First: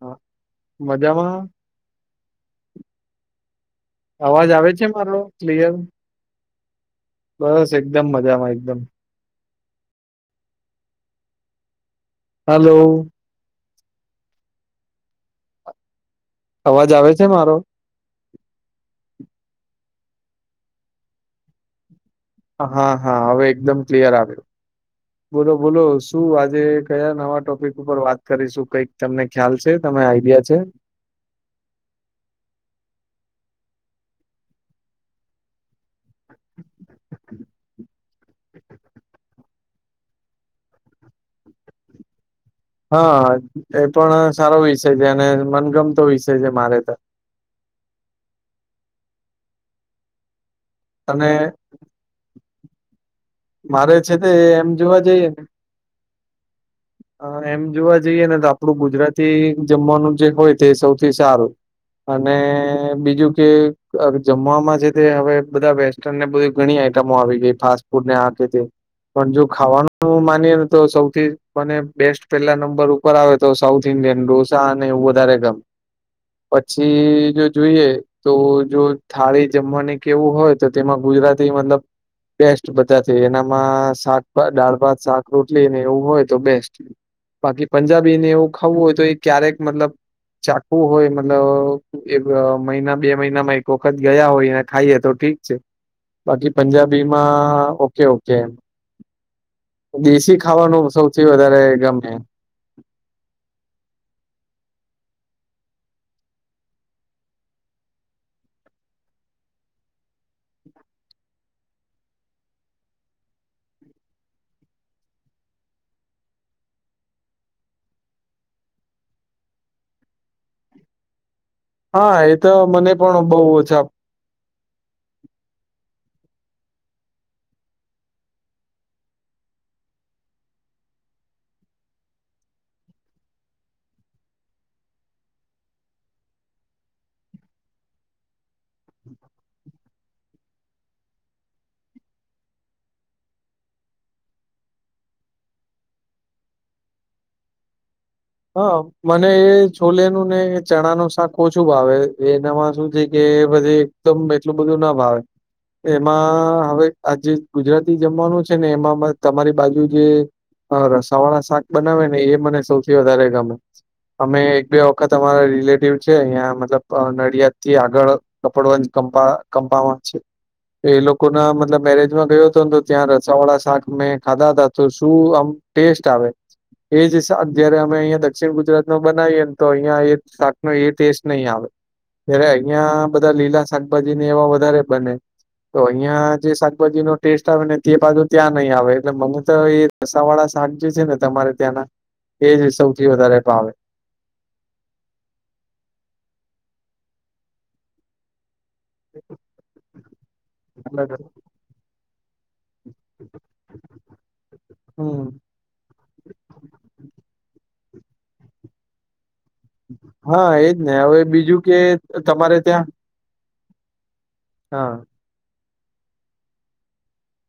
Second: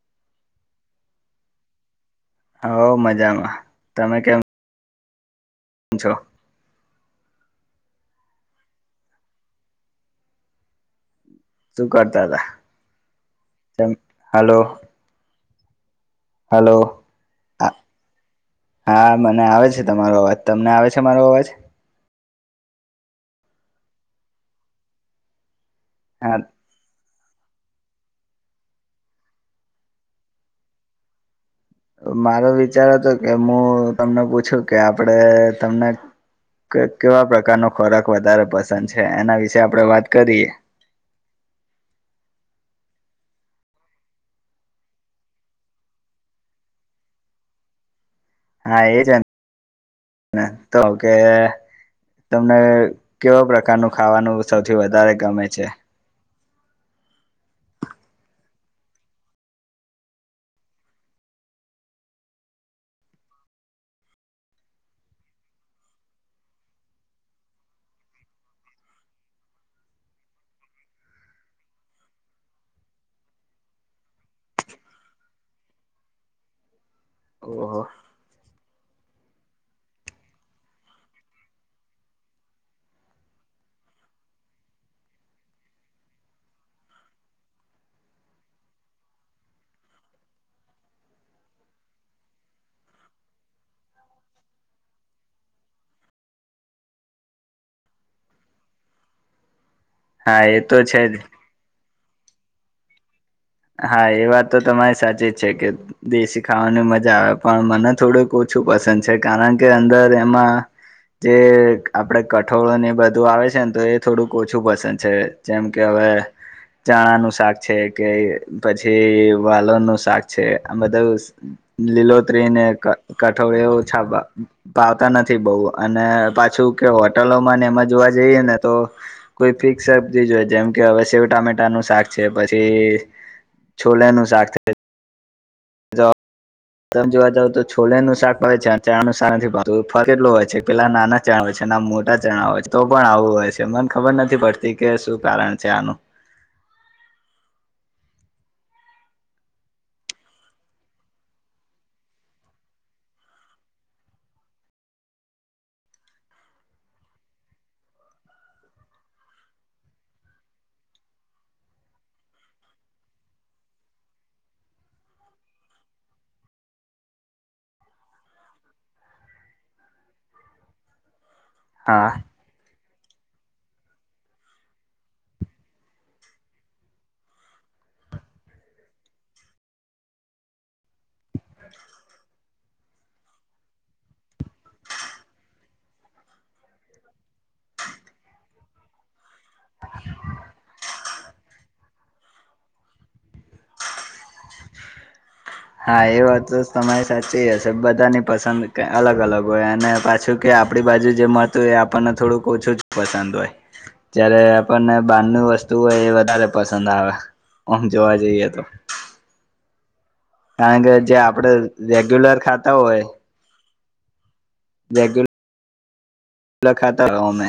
હા મજામાં હોવ મજામાં તમે કેમ અવાજ આવે છે, મારો ક્લિયર છો બસ એકદમ મજામાં એકદમ શૂ કરતા હતા હલો હલો અવાજ હલો આવે છે મારો હ હા મને આવે છે, તમારો અવાજ તમને આવે છે, મારો અવાજ હા હા હવે એકદમ ક્લિયર આવ્યો બોલો બોલો શું હા આજે કયા નવા ટોપિક ઉપર વાત કરીશું કઈક તમને ખ્યાલ છે તમે આઈડિયા છે, મારો વિચાર હતો કે હું તમને પૂછું કે આપડે તમને કે કેવા પ્રકાર નો ખોરાક વધારે પસંદ છે, એના વિશે આપણે વાત કરીએ હ એ પણ સારો વિષય છે અને મનગમતો વિષય છે મારે તો. હા એ [unintelligible] તો કે અને તમને કેવા પ્રકારનું મારે છે તે ખાવાનું એમ સૌથી જોવા વધારે ગમે છે. અહ એમ જોવા જઈએ ને તો આપડું ગુજરાતી જમવાનું જે હોય તે સૌથી સારું. અને બીજું કે અહ જમવાવામાં છે તે હવે બધા વે સ્ટર્ન ને બધી ઘણી આઈટમો આવી ગઈ ફાસ્ટ ફૂડને આ કે તે. પણ જો ખાવાનું માનીએ ને તો સૌથી પને બેસ્ટ પેલા નંબર ઉપર આવે તો સાઉથ ઇન્ડિયન ઢોસા અને એવું વધારે ગ પછી જો ઓહો જોઈએ તો જો થાળી જમવાની કે એવું હોય તો તેમાં ગુજરાતી મતલબ બેસ્ટ બધાથી એનામાં શાકભા દાળ-ભાત, શાક રોટલીને એવું હોય તો બેસ્ટ બાકી પંજાબીને એવું ખાવું હોય તો એ ક્યારેક મતલબ ચાખવુ હોય મતલબ એક મહિના બે મહિનામાં એક વખત ગયા હોય ખાઈએ તો ઠીક છે, બાકી પંજાબીમાં ઓકે ઓકે એમ. દેશી હા એ તો ખાવાનું છે જ સૌથી વધારે ગમે. હા, એ વાત તો તમારી સાચી જ છે કે દેશી ખાવાની મજા આવે પણ મને થોડુંક ઓછું પસંદ છે કારણ કે અંદર એમાં જે આપડે કઠોળો ને બધું આવે છેન તો એ થોડુંક ઓછું પસંદ છે, જેમ કે હવે ચણાનું શાક છે કે પછી વાલોનું શાક છે આ બધું હા એ લીલોતરી તો ને મને પણ બહુ ક-કઠોળ એવું ઓછા ભાવતા નથી બવું અને પાછું કે હોટલોમાં ને એમાં જોવા જઈએ ને તો કોઈ ફિક્સ સબ્જી જ હોય જેમ કે હવે શેવ ટામેટાનું શાક છે પછી છોલે નું શાક [inaudible] તો તમે જોવા જાવ તો છોલેનું શાક ભાવ છે અન ચણાનું શાક નથી ભાવતું. ફર્ક એટલો હોય છે પેલા નાના ચણા હોય છે અન આ મોટા ચણા હોય તો પણ આવું હોય છે મને ખબર નથી પડ તી કે શું કારણ છે આનું. હા, મને એ છોલેનું ને એ ચણાનું શાક ઓછું ભાવે એનામાં શું છે કે બધી એ કદમ એટલું બધું ના ભાવે. એમાં હવે આ જે ગુજરાતી જમવાનું છે ને એમાં તમારી બાજુ જે અ રસાવાળા શાક બનાવેને એ મને સૌથી વધારે ગમે. અમે એક-બે વખત અમારા રિલેટિવ છે અહીંયા મતલબ નડિયાદથી આગળ કપડવંજ કંપા-કંપાવન છે એ લોકોના મતલબ હા મેરેજમાં ગયો તોન તો ત્યાં રસા વાળા શાક મેં ખાધા હતા તો શું આમ ટેસ્ટ આવે, એજ શાક જયારે અમે અહિયા દક્ષિણ ગુજરાતમાં બનાવીએન તો અહિયાં એજ શાક નો એ ટેસ્ટ નહી આવે જ્યારે અહિયાં બધા લીલા શાકભાજીને એવા વધારે બને તો અહિયાં જે શાકભાજીનો ટેસ્ટ આવે ને તે બાજુ ત્યાં નહીં આવે એટલે મને તો એ રસા વાળા શાક જે છે ને તમારે ત્યાંના એજ સૌથી વધારે ભાવે. હા, એ વાત તો તમારી સાચી હશે બધાની પસંદ અલગ અલગ હોય અને પાછું કે આપડી બાજુ જે મળતું હોય એ આપણને થોડુંક ઓછું જ પસંદ હોય. જ્યારે આપણને હમ બારનું વસ્તુ હોય એ વધારે પસંદ આવ, ઓમ જોવા જઈએ તો. હા, એજ કારણ કે ને. જે હવે આપણે બીજું કે રેગ્યુલર તમારે ખાતા ત્યાં હોય હા. લખાતા [inaudible] ઓમે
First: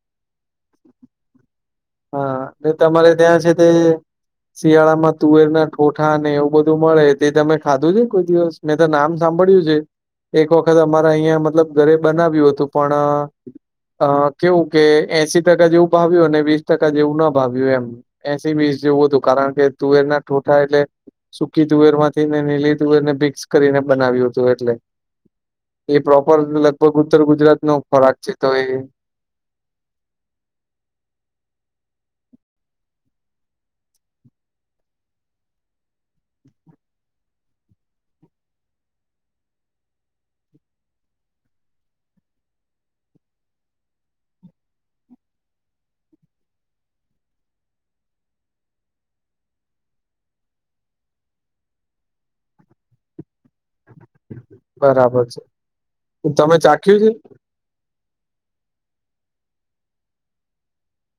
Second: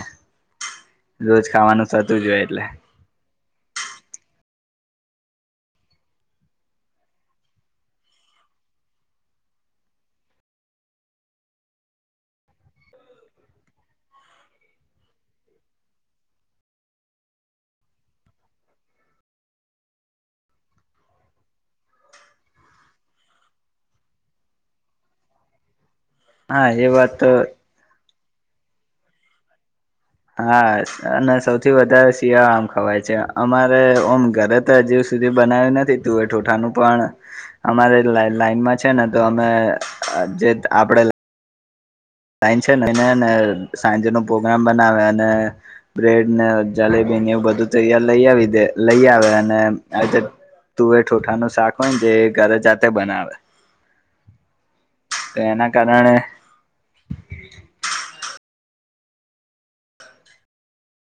રોજ ખાવાનું થતું જ હા, હોય એટલે ને તમારે ત્યાં છે તે [inaudible] શિયાળામાં તુવેરનાં ઠોઠા ને એવું બધું મળે તે તમે ખાધું છે કોઈ દિવસ? મેં તો નામ સાંભળ્યું છે. એક વખત અમારે અહિયાં મતલબ ઘરે બનાવ્યું હતું પણ ‌‌ અ કેવું કે એસી ટકા જેવું ભાવ્યું અને વીસ ટકા જેવું ન ભાવ્યું એમ એસી-વિસ જેવું હતું કારણ કે તુવેર ના ઠુંઠા એટલે સુકી તુવેર માંથી ને લીલી તુવેરને મિક્સ કરીને બનાવ્યું હતું એટલે એ પ્રોપર હા એ લગભગ વાત ઉત્તર તો ગુજરાતનો ખોરાક છે તો એ હા અને સૌથી વધારે શિયાળામા ખવાય છે અમારે ઓમ ઘરે હજી સુધી બનાવ્યું નથી તુંવેર-ઠુઠાનું પણ અમારી લાઈનમાં છે ને તો અમે જે આપડે સાયન છે ને એને સાંજનો પ્રોગ્રામ બનાવે અને બ્રેડ ને જલેબી ને એવું બધું તૈયાર લઈ આવી દે લઈ આવે અને તુવેર-ઠુંઠાનું શાક હોય ને જે ઘરે જાતે બનાવે. બરાબર તો એના કારણે છે તમે ચાખ્યુ છે?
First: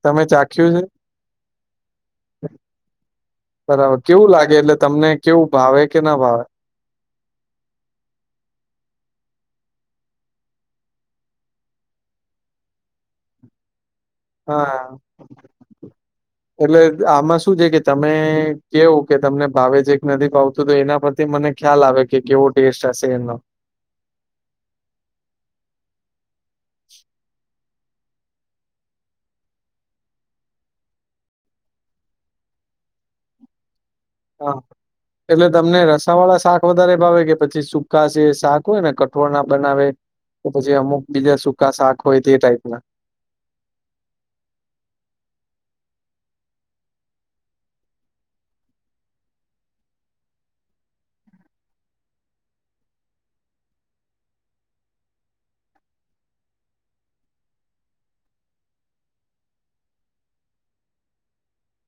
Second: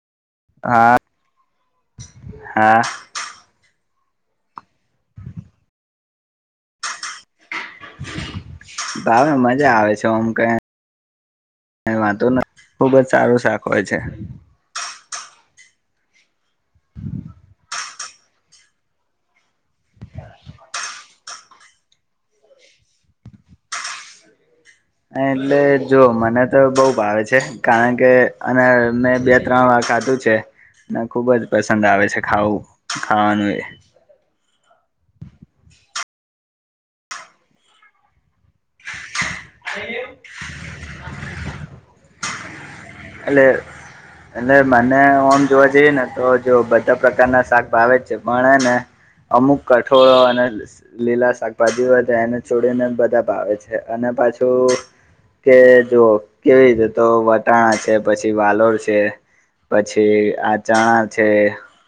તમે ચાખ્યુ છે? હા હા બરાબર કેવુ લાગે એટલે તમને કેવુ ભાવે કે ના ભાવે? ભાવે મજા આવે છે ઓમ કઈ કઈ વાંધો નથ ખુબ જ સારું શાક હોય છે. હાઅ [inaudible] એટલે આમાં શું છે કે તમે કેવો કે તમને ભાવે છેકે નથી ભાવતું તો એના પરથી મને ખ્યાલ આવે કે કેવો ટેસ્ટ હશે એનો હ એટલે જો મને તો બઉ ભાવે છે. કારણ કે અને મેં બે ત્રણ વાર ખાધું છે. અને ખુબ જ પસંદ આવે છે ખાવું ખાવાનું એ. હા એટલે તમને રસા વાળા શાક વધારે ભાવે કે પછી સુકા જે શાક હોય ને કઠોળ ના બનાવે. તો પછી અમુક બીજા સૂકા શાક હોય તે ટાઈપ ના. એટલે એટલે મને ઓમ જોવા જઈએ ને તો જો બધા પ્રકારના શાક ભાવે જ છે પણ હેને અમુક કઠોળો અને લીલા શાકભાજી હોય તો એને છોડીને બધા ભાવે છે અને પાછું કે જો કેવી છે તો વટાણા છે પછી વાલોર છે પછી આ ચણા છે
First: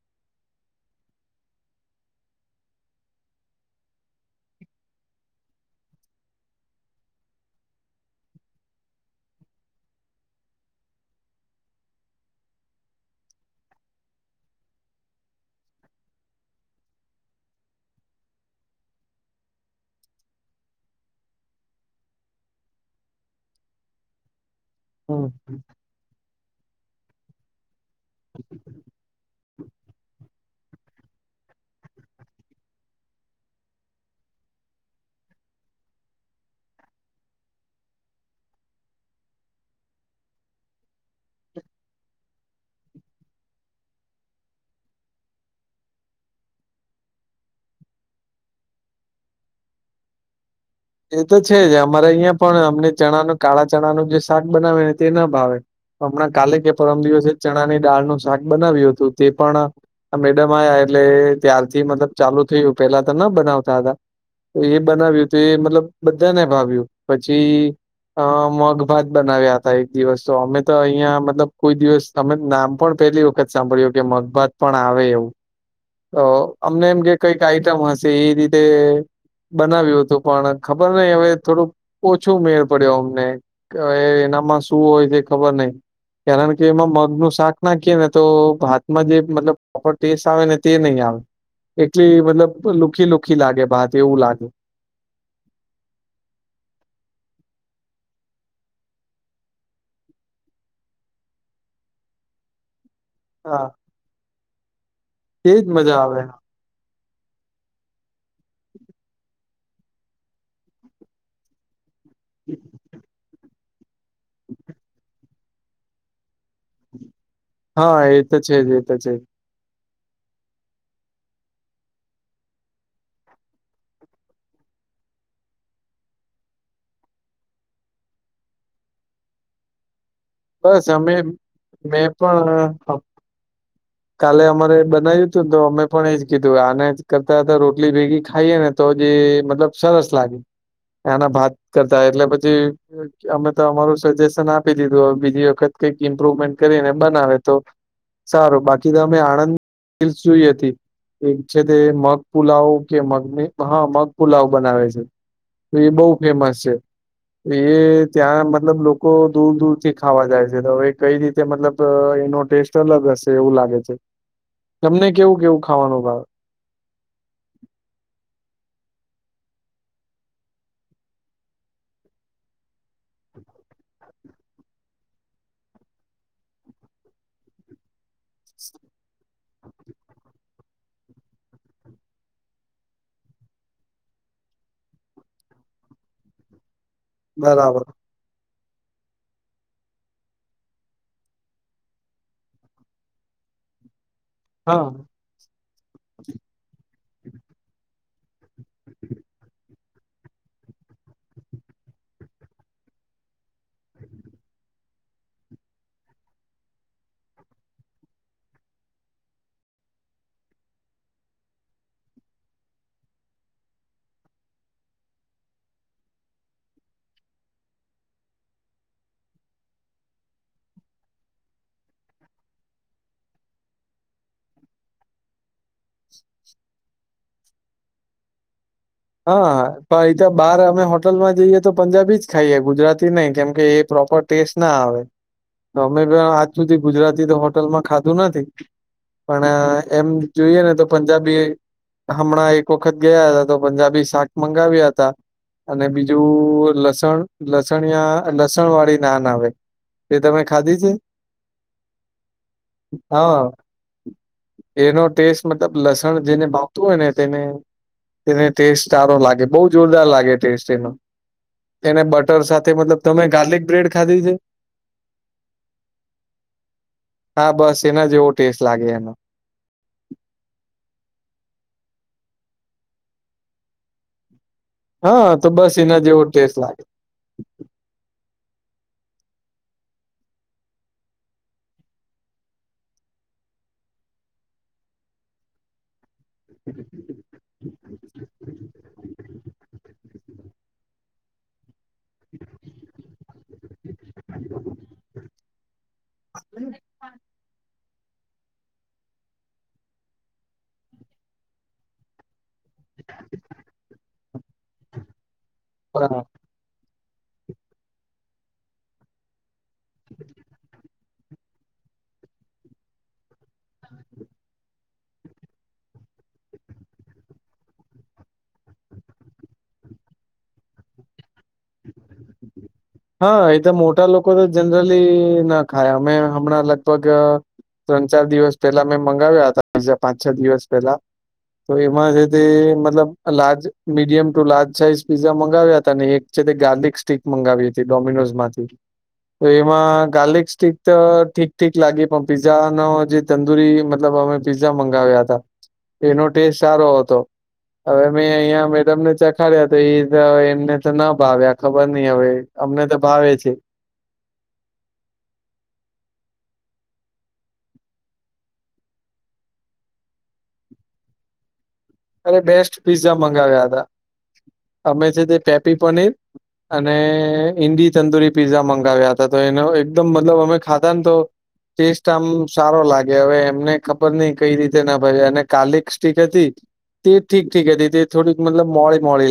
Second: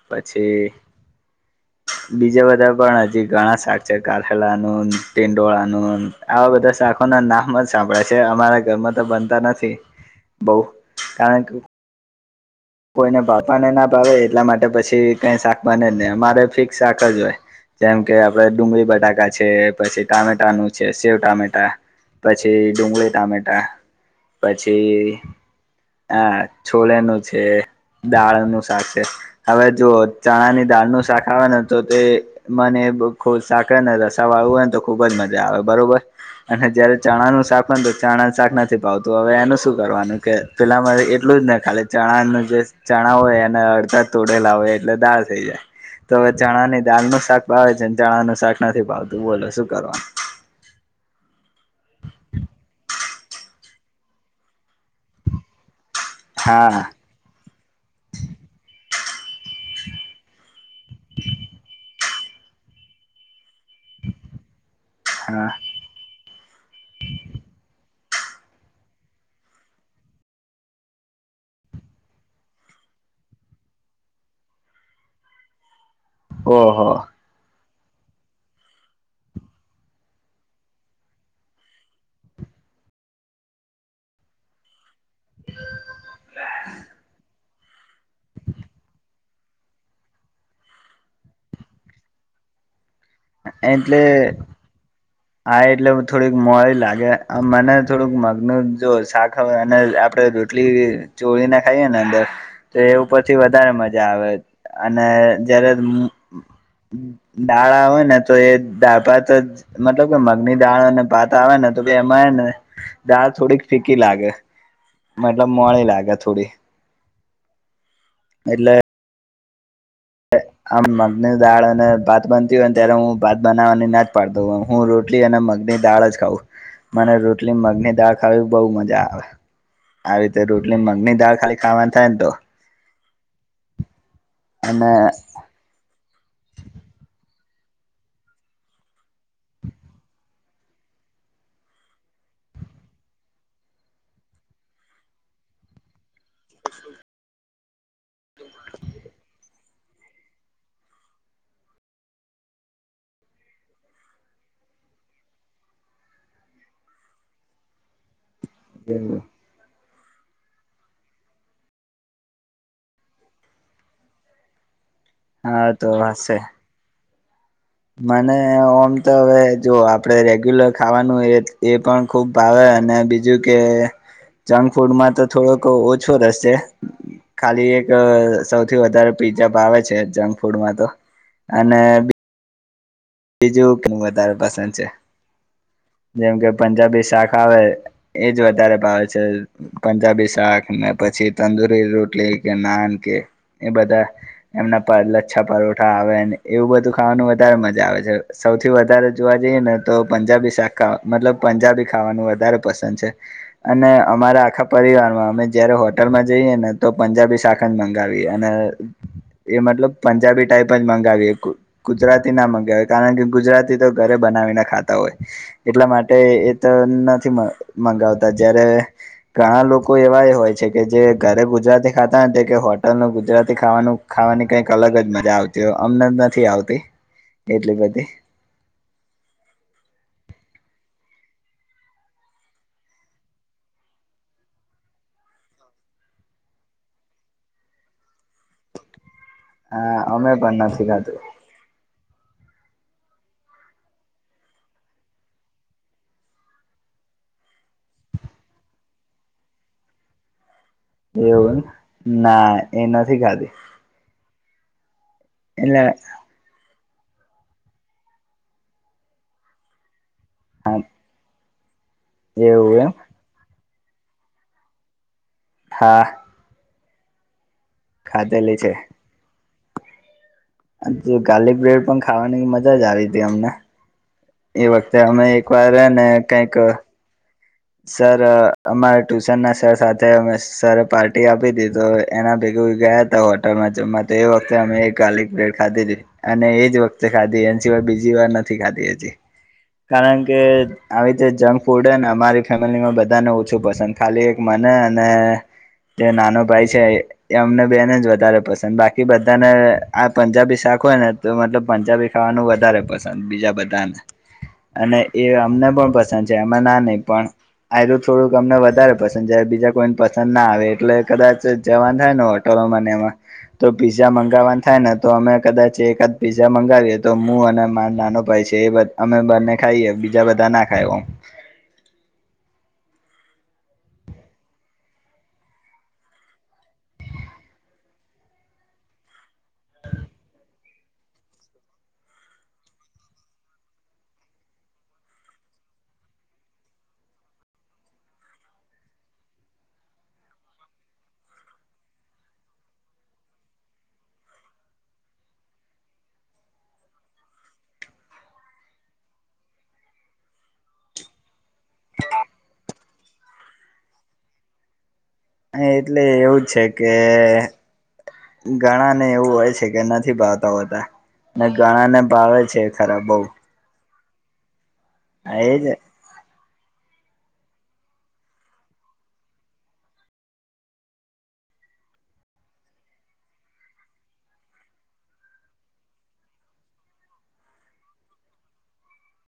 પછી બીજા બધા પણ હજી ઘણા શાક છે કાળેલાનુંન ટીંડોળાનુંન આવા બધા સાકો ના નામ જ સાંભળાય છે અમારા ઘરમાં તો બનતા નથી બહુ. કારણ કે. કોઈને ભાવતાનેના ભાવે એટલા માટે પછી કઈ શાક બને જ નહી અમારે ફિક્સ શાક જ હોય. જેમ કે આપડે ડુંગળી બટાકા છે. પછી ટામેટા નું છે. સેવ ટામેટા. પછી ડુંગળી ટામેટા. પછી હમ. આ છોલેેનું છે. દાળનું શાક છે હવે જો ચણાની દાળનું શાક આવે ને તો તે. મને સાક ને રસા વાળું હોય ને તો ખુબ જ મજા આવે બરોબર. અને જયારે ચણાનું શાક હોય તો, ચણા શાક નથી ભાવતું હવે એનું શું કરવાનું કે. પેલા મરે એટલું જ ને ખાલી. ચણા નુ જે ચણા હોય એને અડધા તોડેલા હોય એટલે દાળ થઈ જાય. તો હવે ચણા ની દાલ નુ શાક ભાવે છે ચણા નુ શાક નથી ભાવતું બોલો શું કરવાનું. એ તો છે જ અમારે અહીંયા પણ અમને ચણા નુ કાળા ચણા નુ જે શાક બનાવે ને તે ના ભાવે. હમણાં કાલે કે હા પરમ દિવસે ચણા ની દાળનું શાક બનાવ્યું હતું તે પણ આ મેડમ આયા એટલે ત્યારથી મતલબ ચાલુ થયું પેલા તો ના બનાવતા હતા તો એ બનાવ્યું તો એ હા મતલબ બધાને ભાવ્યું પછી અ મગ ભાત બનાવ્યા હતા એક દિવસ તો અમે તો અહિયાં મતલબ કોઈ દિવસ અમે નામ પણ પેલી વખત સાંભળ્યું કે મગભાત પણ આવે એવું તો અમને ઓહો એમ કે કઈક આઈટમ હશે એ રીતે બનાવ્યું હતું પણ ખબર નઈ હવે થોડુંક ઓછો મેર પડ્યો અમને અ એનામાં શું હોય. એ ખબર નય કારણ કે એમાં મગ નું શાક ના કે ને તો ભાતમાં જે મતલબ પ્રોપર ટેસ્ટ આવે ને તે નહીં આવ એટલી મતલબ લુખી લુખી લાગે ભાત એટલે એવું લાગે. હા એટલે થોડીક મોડી લાગે આ મને થોડુંક મગનુ જો શાક હવે અને આપડે રોટલી ચોળી ને ખાઈએ ને અંદર તો એ ઉપરથી હા વધારે મજા આવે અને એજ જ્યારે મજા આવે દાળ આવે ને તો એ દાળ ભાંતજ મતલબ કે મગની દાળ અને ભાત આવે ને તો બે એમાં હેને દાળ થોડીક ફીકી લાગે મતલબ મોળી લાગે થોડી હા એ તો છે જ એટલે એ તો છે. આમ મગની દાળ અને ભાત બનતી હોય ને ત્યારે હું ભાત બનાવવાની ના જ પાડતો હોઉ. હું રોટલી અને મગની દાળ જ ખાઉં મને રોટલી મગની દાળ ખાવી બઉ મજા આવે. આવી રીતે રોટલી મગની દાળ ખાલી ખાવાની થાય ને તો હા કાલે અમારે અને બનાવ્યું તો દો અમે પણ એજ કીધું આને કરતા તા રોટલી ભેગી ખાઈએ ને તો જે મતલબ સરસ લાગે. એના ભાત કરતા એટલે પછી અમે તો અમારું સજેશન આપી દીધું હવે બીજી વખત કઈક ઈમ્પ્રુવમેન્ટ કરીને બનાવે તો સારું બાકી તો અમે આણંદ કી સુઈ હતી. એક છે તે મગ પુલાવ કે મગને હા મગ પુલાવ બનાવે છે. તો એ બહુ ફેમસ છે એ ત્યાં મતલબ લોકો દૂર દૂર થી ખાવા જાય છે તો હવે કઈ રીતે મતલબ એનો ટેસ્ટ અલગ હશે એવું લાગે છે. તમને કેવું કેવું હા તો ખાવાનું ભાવે હશે મને ઓમ તો હવે જો આપડે રેગ્યુલર ખાવાનું એ એ પણ ખુબ ભાવે અને બીજું કે. જંક ફૂડમાં તો થોડોક ઓછો રેશે ખાલી એક સૌથી વધારે પીઝાા ભાંવે છે જંક ફૂડમાં તો અને બીજું કે વધારે પસંદ છે જેમ કે પંજાબી શાક આવે બરાબર એજ વધારે ભાવે છે. પંજાબી શાક ને પછી તંદુરી રોટલી કે નાન કે એ બધા એમના હા પર લચ્છા પરોઠા આવેને એવું બધું ખાવાનું વધારે મજા આવે છે. સૌવથી વધારે જોવા જઈએ ને તો પંજાબી શાક ખા મતલબ પંજાબી ખાવાનું વધારે પસંદ છે. અને અમારા આખા પરિવાર માં અમે જયારે હોટલ માં જઈએ ને તો પંજાબી શાક કન મંગાવી અને એ મતલબ પંજાબી ટાઈપ જ મગાવી ગુ ગુજરાતી ના મગાવી કારણ કે ગુજરાતી તો ઘરે બનાવીને ખાતા હોય એટલા માટે એ તો નથી મ મગાવતા જય્યારે ઘણા લોકો એવા ય હોય છે કે જે ઘરે ગુજરાતી ખાતા હોય ને કે હોટલ નું ગુજરાતી ખાવાનું ખાવાની કંઈક અલગ જ મજા આવતી હોય અમને નથી આવતી એટલી બધી હા હ પણ એ તો બાર અમે હોટલમાં જઈએ તો પંજાબી જ ખાઈએ ગુજરાતી નહી કેમકે એ પ્રોપર ટેસ્ટ ના આવે તો અમે આજ સુધી ગુજરાતી તો હોટલ માં ખાધું નથી પણ હા એમ અમે જોઈ પણ એને તો નથી ખાતું પંજાબી હમણાં એક વખત ગયા હતા તો પંજાબી શાક મંગાવ્યા હતા અને બીજું લસણ લસણયા લસણ વાળી નાન આવે તે તમે ખાધી છે? એવું ના એ નથી હા ખાધી એનો ટેસ્ટ મતલબ એટલે લસણ જેને ભાવતું હોય ને તેને એને ટેસ્ટ સારો લાગે બહુ જોરદાર લાગે ટેસ્ટ એનો એને બટર સાથે એવું એમ મતલબ તમે ગાર્લિક બ્રેડ ખાધી છે હા હા બસ એના જ જેવો ખાધેલી ટેસ્ટ છે લાગે એનો ગાર્લિક બ્રેડ પણ ખાવાની મજા જ આવી તી અમને એ વખતે અમે હા એક તો વાર બસ એના હેને જેવો કઈક ટેસ્ટ લાગે સર અમારા ટ્યુશનના સર સાથે અમે સરે પાર્ટી આપી હતી તો એના ભેગુ ગયા હોટલમાં જમવા તો એ વખતે અમે એક ગારલીક બ્રેડ ખાધી હતી અને એજ વખતે ખાધી એ સિવાય બીજી વાર નથી ખાધી હજી કારણ કે આવી રીતે જંક ફૂડને અમારી ફેમિલી મા બધાને ઓછું પસંદ ખાલી એક મને અને જે નાનો ભાઈ છે એ અમને બેને જ વધારે પસંદ બાકી બધાને આ પંજાબી શાક હોય ને તો મતલબ પંજાબી ખાવાનું વધારે પસંદ બીજા બધાને અને એ અમને પણ પસંદ બરાબર. છે એમાં ના નહી પણ આયરુ થોડુંક અમને વધારે પસંદ છે બીજા કોઈને પસંદ ના આવે એટલે કદાચ જવાનું થાય ને હોટલોમાંને એમાં તો પીઝા મંગાવવા થાય ને તો અમે કદાચ એકાદ પીઝા મંગાવીએ તો હું અને મારો નાનો ભાઈ છે એ અમે બને ખાઈએ બીજા બધા ના ખાય હા એ તો મોટા લોકો તો જનરલી ના ખાય અમે હમણાં લગભગ ત્રણ ચાર દિવસ પેલા મેં મંગાવ્યા હતા પીઝા પાંચ છ દિવસ પહેલા તો એમાં જે તે મતલબ large medium to large size pizza મંગાવ્યા હતા ને એક છે તે ગાર્લિક સ્ટીક મંગાવી હતી ડોમિનોઝ માંથી તો એમાં ગાર્લિક સ્ટીક તો ઠીક ઠીક લાગી પણ પીઝા નો જે તંદુરી મતલબ અમે પીઝા મંગાવ્યા હતા તેનો ટેસ્ટ સારો હતો હવે મેં અહીયા મેડમને ચખાડ્યા તો એ એમને તો ના ભાવ્યા ખબર નઈ હવે અમને તો ભાવે છે અ એટલે એવું છે કે ઘણા ને એવું હોય છે કે નથી ભાવતા હોતા ને ઘણા ને ભાવે છે ખરાબ બઉ તા અમે છે તે એજ પેપી પો નઈ અને ઈન્ડી તંદુરી પીઝા મંગાવ્યા હતા તો એનો એકદમ મતલબ અમે ખાતાા ને તો ટેસ્ટ આમ સારો લાગે હવે એમને ખબર નઈ કઈ રીતે ના ભાવે અને ગારલીક સ્ટીક હતી તે ઠીક ઠીક હતી તે થોડીક મતલબ મોળી મોળી